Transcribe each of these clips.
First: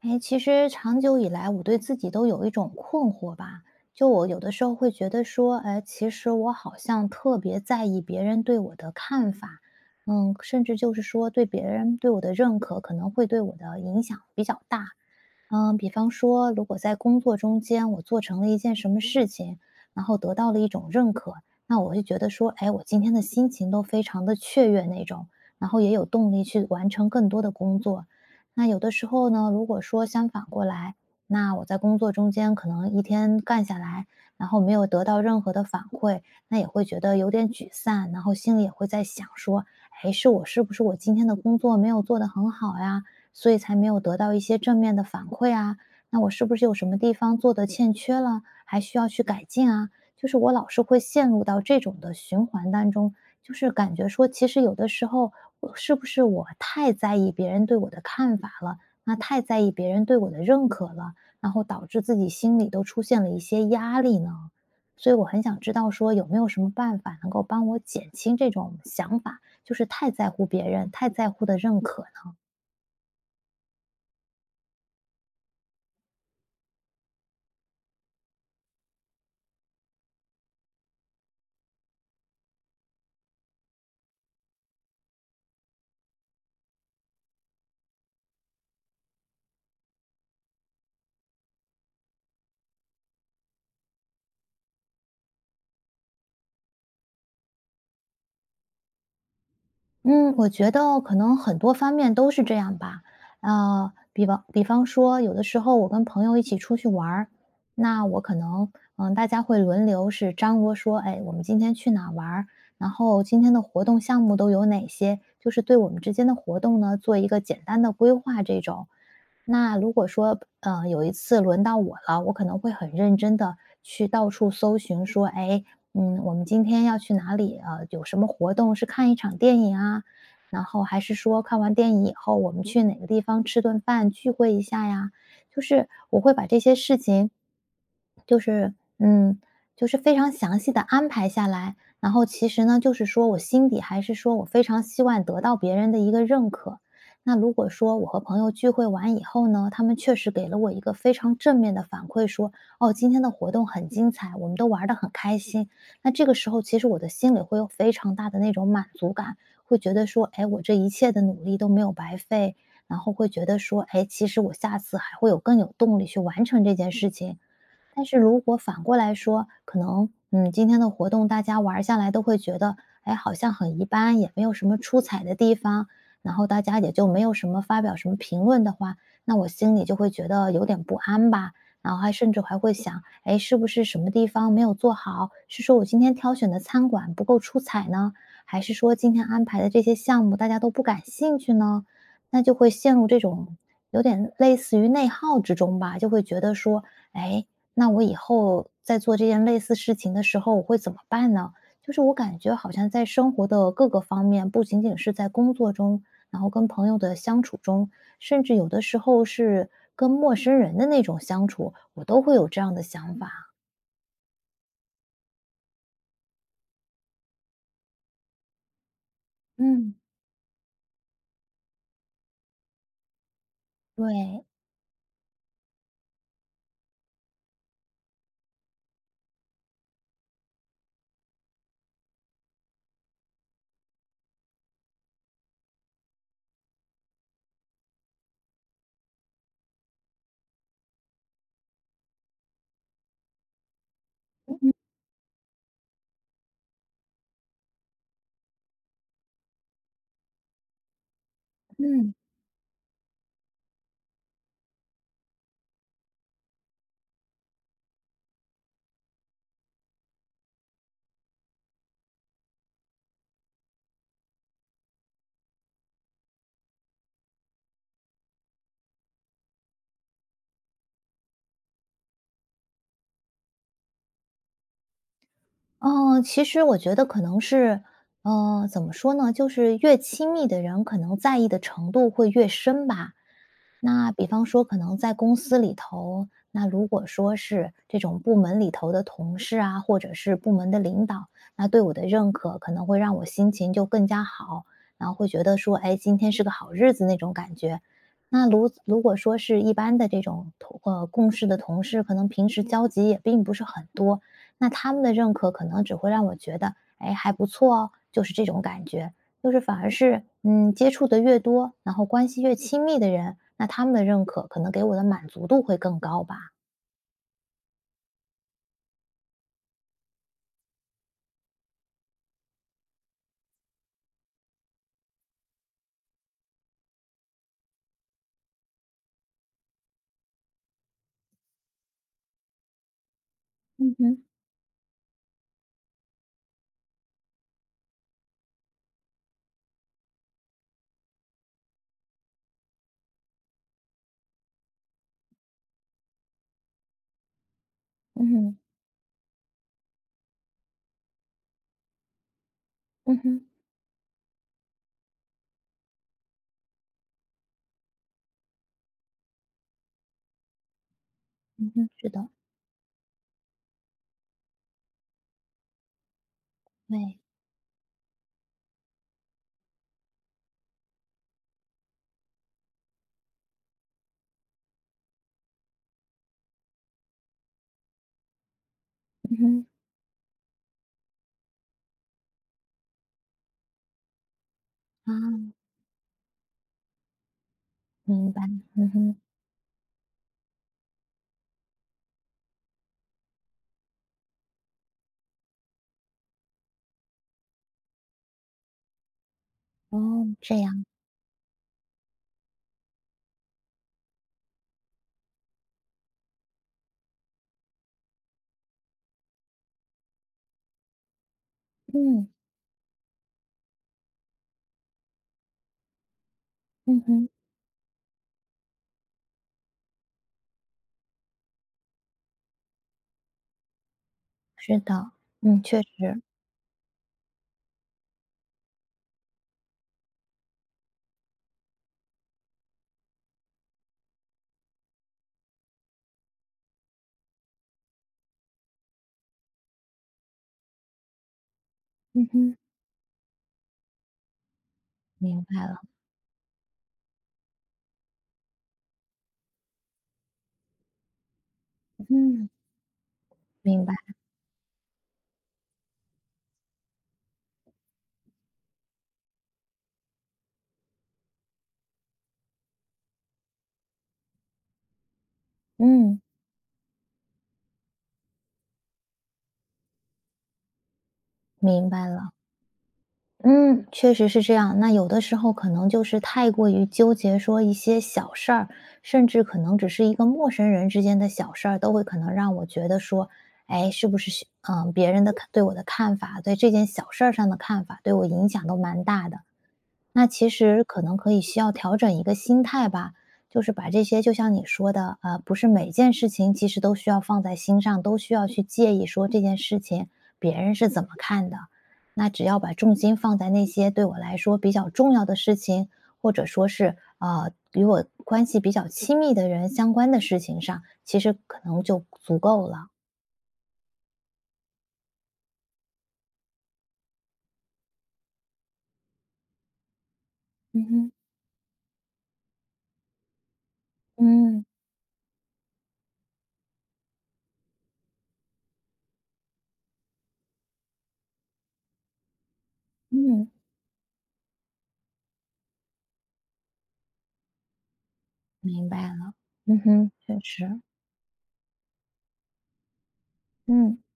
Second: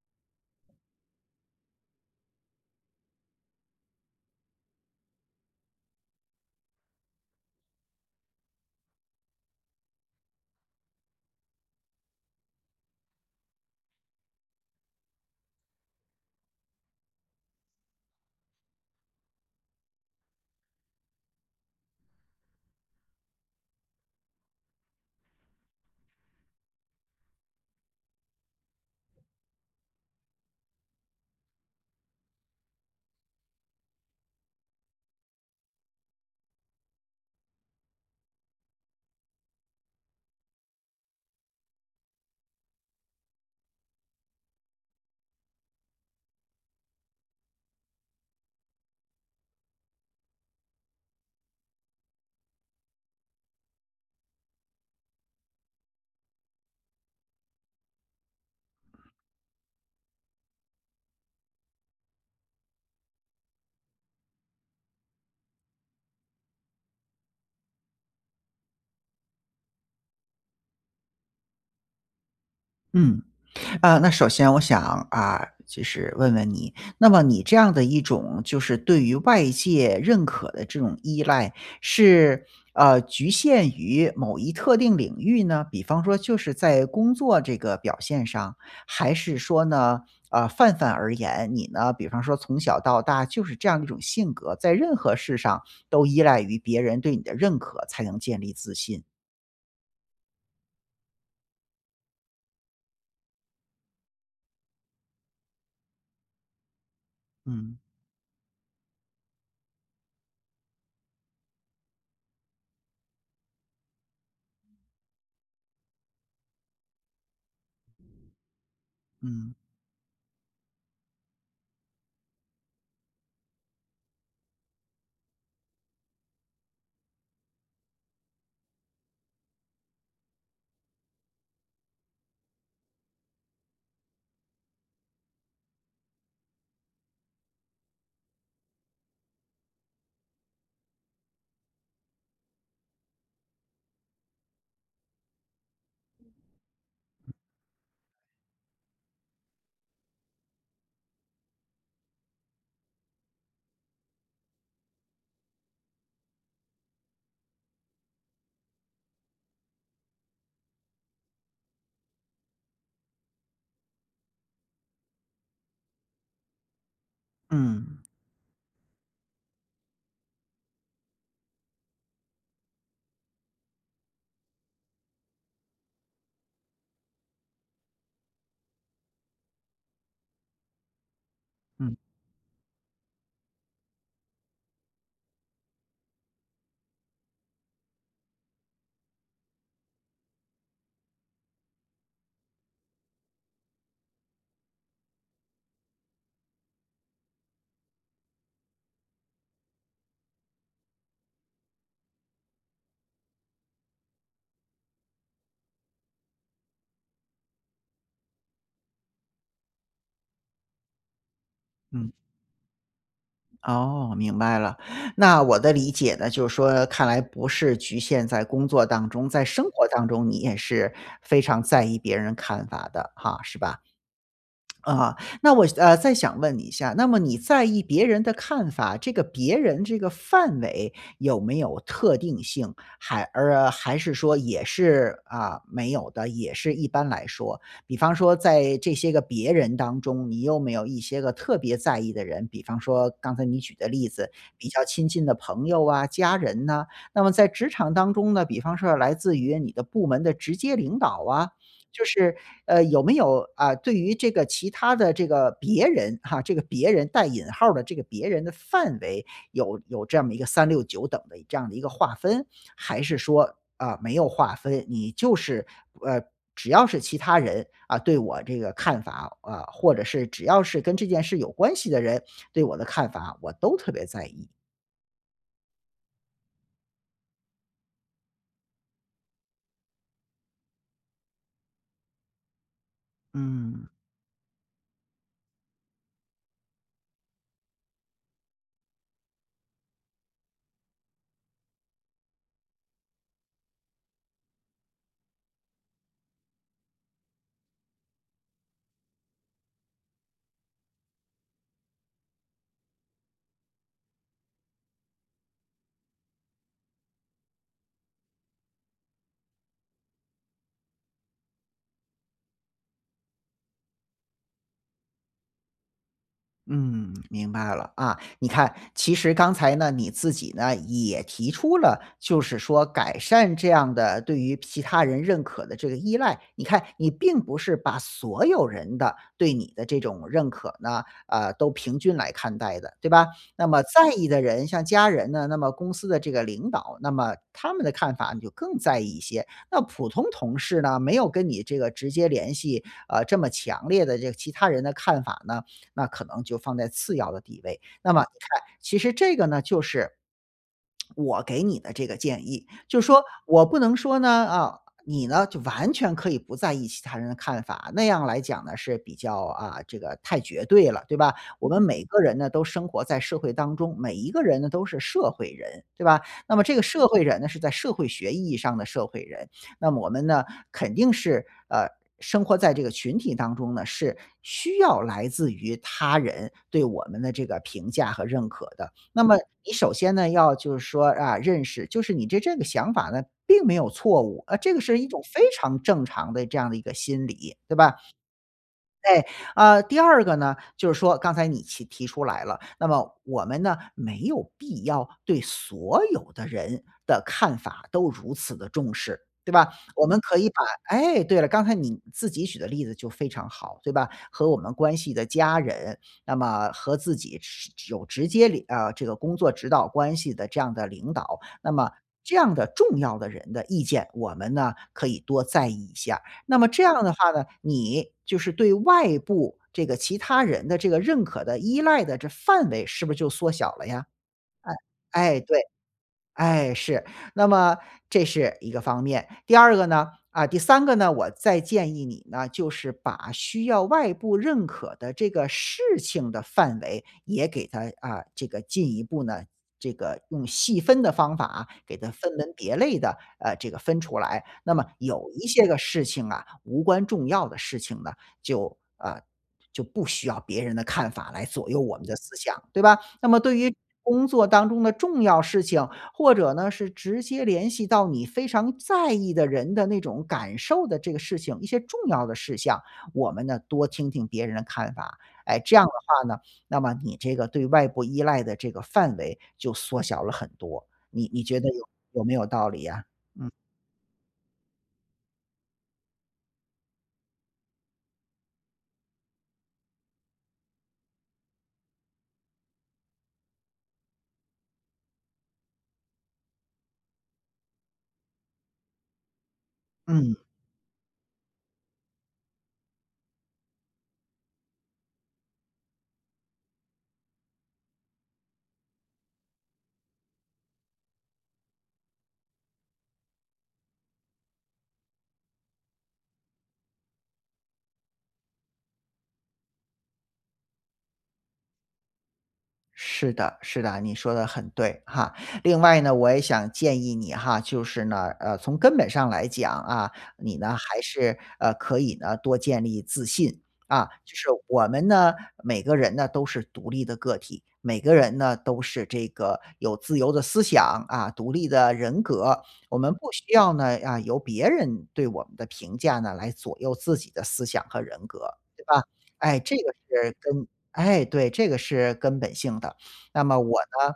哎，其实长久以来，我对自己都有一种困惑吧。就我有的时候会觉得说，哎，其实我好像特别在意别人对我的看法，甚至就是说对别人对我的认可可能会对我的影响比较大。比方说，如果在工作中间我做成了一件什么事情，然后得到了一种认可，那我会觉得说，哎，我今天的心情都非常的雀跃那种，然后也有动力去完成更多的工作。那有的时候呢，如果说相反过来，那我在工作中间可能一天干下来，然后没有得到任何的反馈，那也会觉得有点沮丧，然后心里也会在想说，哎，是不是我今天的工作没有做得很好呀？所以才没有得到一些正面的反馈啊？那我是不是有什么地方做得欠缺了，还需要去改进啊？就是我老是会陷入到这种的循环当中，就是感觉说，其实有的时候我是不是太在意别人对我的看法了，那太在意别人对我的认可了，然后导致自己心里都出现了一些压力呢？所以我很想知道说有没有什么办法能够帮我减轻这种想法，就是太在乎别人、太在乎的认可。嗯，那首先我想就是问问你，那么你这样的一种就是对于外界认可的这种依赖，是局限于某一特定领域呢？比方说就是在工作这个表现上，还是说呢，泛泛而言，你呢，比方说从小到大就是这样一种性格，在任何事上都依赖于别人对你的认可才能建立自信？嗯，我觉得可能很多方面都是这样吧。比方说，有的时候我跟朋友一起出去玩儿，嗯那我可能，大家会轮流是张罗说，哎，我们今天去哪儿玩儿，然后今天的活动项目都有哪些，就是对我们之间的活动呢，做一个简单的规划这种。嗯那如果说，有一次轮到我了，我可能会很认真的去到处搜寻，说，哎，我们今天要去哪里？有什么活动？是看一场电影啊，然后还是说看完电影以后，我们去哪个地方吃顿饭聚会一下呀？就是我会把这些事情，就是嗯，就是非常详细的安排下来。然后其实呢，就是说我心底还是说我非常希望得到别人的一个认可。那如果说我和朋友聚会完以后呢，他们确实给了我一个非常正面的反馈，说哦，今天的活动很精彩，我们都玩得很开心。那这个时候，其实我的心里会有非常大的那种满足感，会觉得说，哎，我这一切的努力都没有白费，然后会觉得说，哎，其实我下次还会有更有动力去完成这件事情。嗯但是如果反过来说，可能今天的活动大家玩儿下来都会觉得，哎，好像很一般，也没有什么出彩的地方，然后大家也就没有什么发表什么评论的话，那我心里就会觉得有点不安吧。然嗯后还甚至还会想，哎，是不是什么地方没有做好？是说我今天挑选的餐馆不够出彩呢，还是说今天安排的这些项目大家都不感兴趣呢？那就会陷入这种有点类似于内耗之中吧，就会觉得说，哎，那我以后在做这件类似事情的时候，我会怎么办呢？就是我感觉好像在生活的各个方面，不仅仅是在工作中，然后跟朋友的相处中，甚至有的时候是跟陌生人的那种相处，我嗯。都会有这样的想法。哦，明白了。那我的理解呢，就是说看来不是局限在工作当中，在生活嗯，当中你也是非常在意别人看法的哈，是吧？对，啊，那我再想问你一下，那么你在意别人的看法，这个别人这个范围有没有特定性？还是说也是没有的，也是一般来说，比方说在这些个别人当中，你有没有一些个特别在意的人？比方说刚才你举的例子，嗯比嗯较亲近的朋友啊、家人呐、那么在职场当中呢，比方说来自于你的部门的直接领导啊，就嗯。是有没有啊，对于这个其他的这个别人哈，这个别人带引号儿的这个别人的范围，有这么一个三六九等的这样的一个划分？还是说，啊，没有划分，你就是呃，只要是其他人，啊，对我这个看法，啊，或者是只要是跟这件事有关系的人，对我的看法，我都特别在意？其实我觉得可能是，怎么说呢？就是越亲密的人，可能在意的程度会越深吧。嗯。那比方说，可能在公司里头，那如果说是这种部门里头的同事啊，或者是部门的领导，那对我的认可可能会让我心情就更加好，然后会觉得说，哎，今天是个好日子那种感觉。那如果说是一般的这种共事的同事，可能平时交集也并不是很多，那他们的认可可能只会让我觉得，哎，还不错哦，就是这种感觉。就是反而是，接触的越多，然后关系越亲密的人，那他们的认可可能给我的满足度会更高吧。嗯，明白了啊。你看，其实刚才呢，你自己呢也提出了，就是说改善这样的对于其他人认可的这个依赖。你看，你并不是把所有人的对你的这种认可呢，都平均来看待的，对吧？那么嗯在哼，意的人，像家人呢，那么公司的这个领导，那么他们的看法你就更在意一些。那普通同事呢，没有跟你这个直接联系，这么强烈的这个其他人的看法呢。那可能就放在次要的地位。那么嗯你哼，看，其实这个呢，就是我给你的这个建议，就是嗯说哼，我不能说呢，啊，你呢就完全可以不在意其他人的看法，那样来讲呢是比较这个太绝对了，对吧？我嗯们哼，每是个的。人呢都生活在社会当中，每一个人呢都是社会人，对吧？那么这个社对。会人呢是在社会学意义上的社会人，那么我们呢肯定是生活在这个群体当中呢，是需要来自于他人对我们的这个评价和认可的。那么嗯哼。你首先呢，要就是说啊，认识就是你这个想法呢，并没有错误，啊，这个是一种非啊，常正常的这样的一个心理，对吧？明白。嗯哼。哎，呃，第二个呢，就是说刚才你提出来了，那么我们呢，没有必要对所有的人的看法都如此的重视，对吧？我们哦，可以这把样。哎，对了，刚才你自己举的例子就非常好，对吧？和我们关系的家人，那么和自己是有直接这个工作指导关系的这样的领导，那么嗯。这样的重要的人的意见，我们呢，可以多在意一下。那么这嗯样的哼，话呢，你就是对外部这个其他人的这个认可的依赖的这范围是不是就缩小了呀？是的。哎，对。嗯，确实。哎，是，那么这是一个方面。第二个呢，啊，第三个呢，我再建议你呢，就是把需要外部认可的这个事情的范围也给它啊，这个进一步呢，这个用细分的方法啊，给它嗯分门哼，别类的，这个分出来。那么有明一白些个了。事情啊，无关重要的事情呢，就啊，就不需要别人的看法来左右我们的思嗯，想，对吧？那么对于明白。工作当中的重要事情，或者呢是直接联系到你非常在意的人的那种感受的这个事情，一些重要的事项，我们呢多听听别人的看法。哎，这样的嗯。话呢，那么你这个对外部依赖的这个范围就缩小了很多。你觉得明白有了。没有道理呀？嗯嗯，确实是这样。那有的时候可能就是太过于纠结，说一些小事儿，甚至可能只是一个陌生人之间的小事儿，都会可能让我觉得说，哎，是不是别人的看对我的看法，对这件小事儿上的看法，对我影响都蛮大的。那嗯。其实可能可以需要调整一个心态吧，就是把这些就像你说的，不是每件事情其实都需要放在心上，都需要去介意说这件事情别人是怎么看的。那只要把重心放在那些对我来说比较重要的事情，或者说是与我关系比较亲密的人相关的事情上，其实可能就足够了。是的，是的，你说的很对哈。另外呢，我也想建议你哈，就是呢，从根本上来讲啊，你呢嗯还哼。是可以呢多建立自信啊。就是嗯我们呢，每个人呢都是独立的个体，每个人呢都是这个有自由的思想啊，独立的人格。我们不嗯，需要呢啊由别人对我们的评价呢来左右自己的思想和人格，对明吧？白了。哎，这嗯个哼，是确跟实。哎，对，这个是根本性的。那么我嗯呢，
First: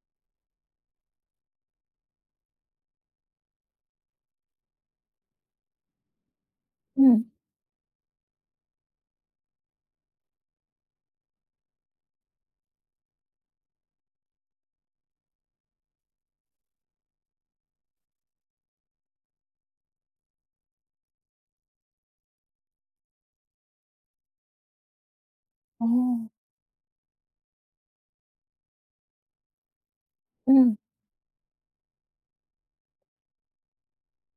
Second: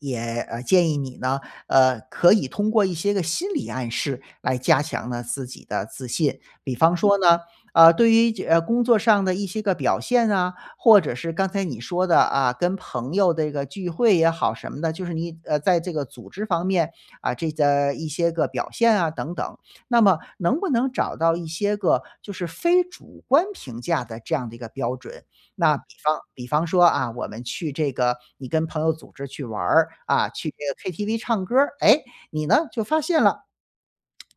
也，建议你呢，可以通过一些个心理暗示来加强呢自己的自信。比方说嗯。呢，对于工作上的一些个表现啊，或者是刚才你说的啊，跟朋友的这个聚会也好什么的，就是你，在这个组织方面，啊，这个一些个表现啊等等。那么能不能找到一些个就是非主观评价的这样的一个标准，那哦。比方说啊，我们去这个你跟朋友组织去玩儿，啊，去这个 嗯。KTV 唱歌儿，哎，你呢，就发现了，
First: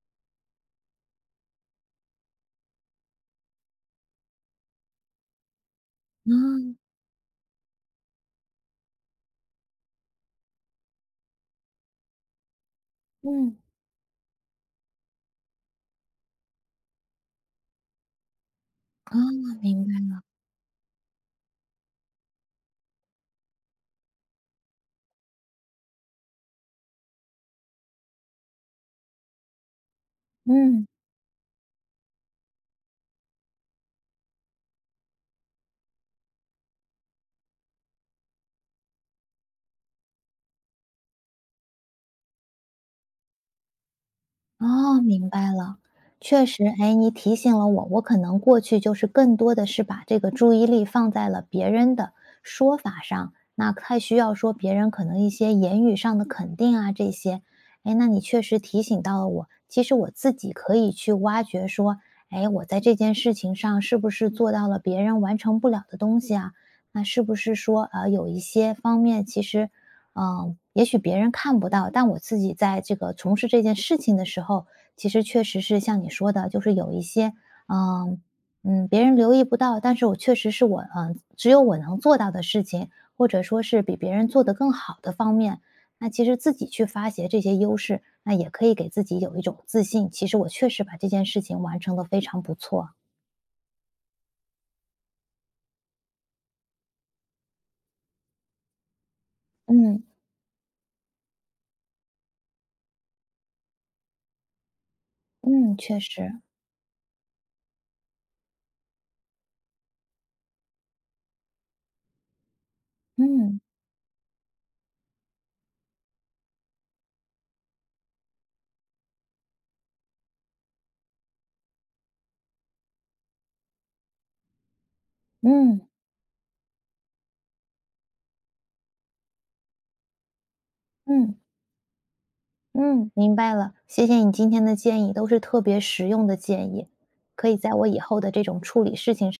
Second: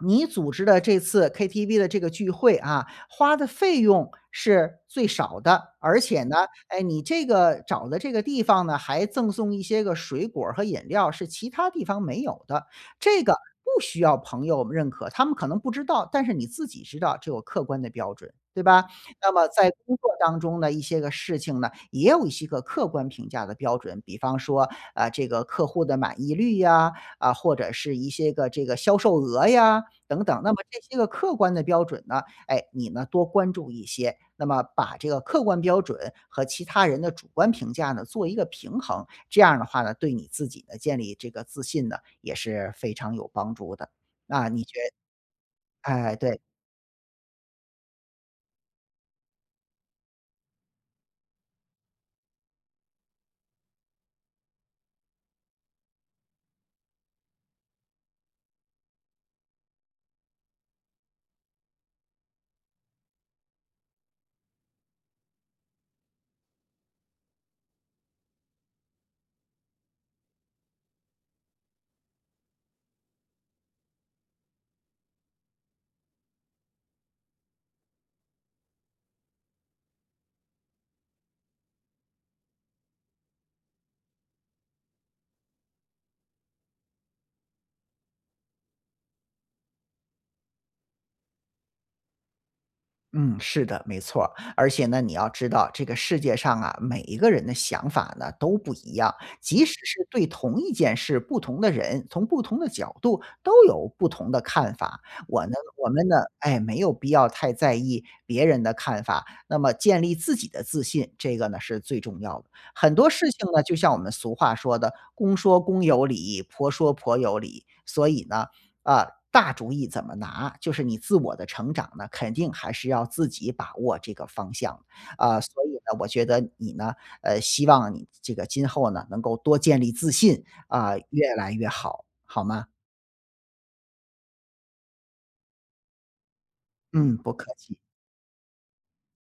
你组织的这次 KTV 的这个聚会啊，花的费用是最少的，而且呢，嗯。哎，你这个找的这个地方呢，还赠送一些个水果儿和饮料，是其他地方没有的。这个嗯。不需要朋友认可，他们可能不知道，但是你自己知道，这有客观的标准，对吧？哦。那么在明白。工作当中的一些个事情呢，也有一些个客观评价的标准，比方说，啊，这个客户的满意率呀，啊，或者是一些个这个销售额呀，等等。那么这嗯。些个客观的标准呢，哎，你呢多关注一些，那么把这个客观标准和其他人的主观评价呢做一个平衡，这样的话呢，对你自己的建立这个自信呢也是非常有帮助的。啊，你觉哦，明白了。哎，对。确实，哎，你提醒了我，我可能过去就是更多的是把这个注意力放在了别人的说法上，那太需要说别人可能一些言语上的肯定啊这些。哎，那你确实提醒到了我，其实我自己可以去挖掘说，哎，我在这件事情上是不是做到了别人完成不了的东西啊？那是不是说，有一些方面其实也许别人看不到，但我自己在这个从事这件事情的时候，其实确实是像你说的，就是有一些，嗯别人留意不到，但是我确实是我，只有我能做到的事情，或者说是比别人做得更好的方面，那其实自己去发掘这些优势，那也可以给自己有一种自信。其实我确实把这件事情完成的非常不错。嗯，是的，没错儿而且呢，你要知道，这个世界上啊，每一个人的想法呢都不一样，即使嗯是对同一件事，不同的人从不同的角度都有不同的看法。嗯，我确们呢，实。哎，没有必要太在意别人的看法，那么建立自己的自信，这个呢是最重要的。很多事情嗯呢，就像我们俗话说的，"公说公有理，婆说婆有理"，所以呢，啊，大主意怎么拿，就是你自我的成长呢，肯定还是要自己把握这个方向。啊，所以嗯呢，我觉得你呢，希望你这个今后呢，能够多建立自信，啊，越嗯。来越好，好吗？嗯，明白了，谢谢你今天的建议，都是特别实用的建议，嗯，不可客以在气。我以后的这种处理事情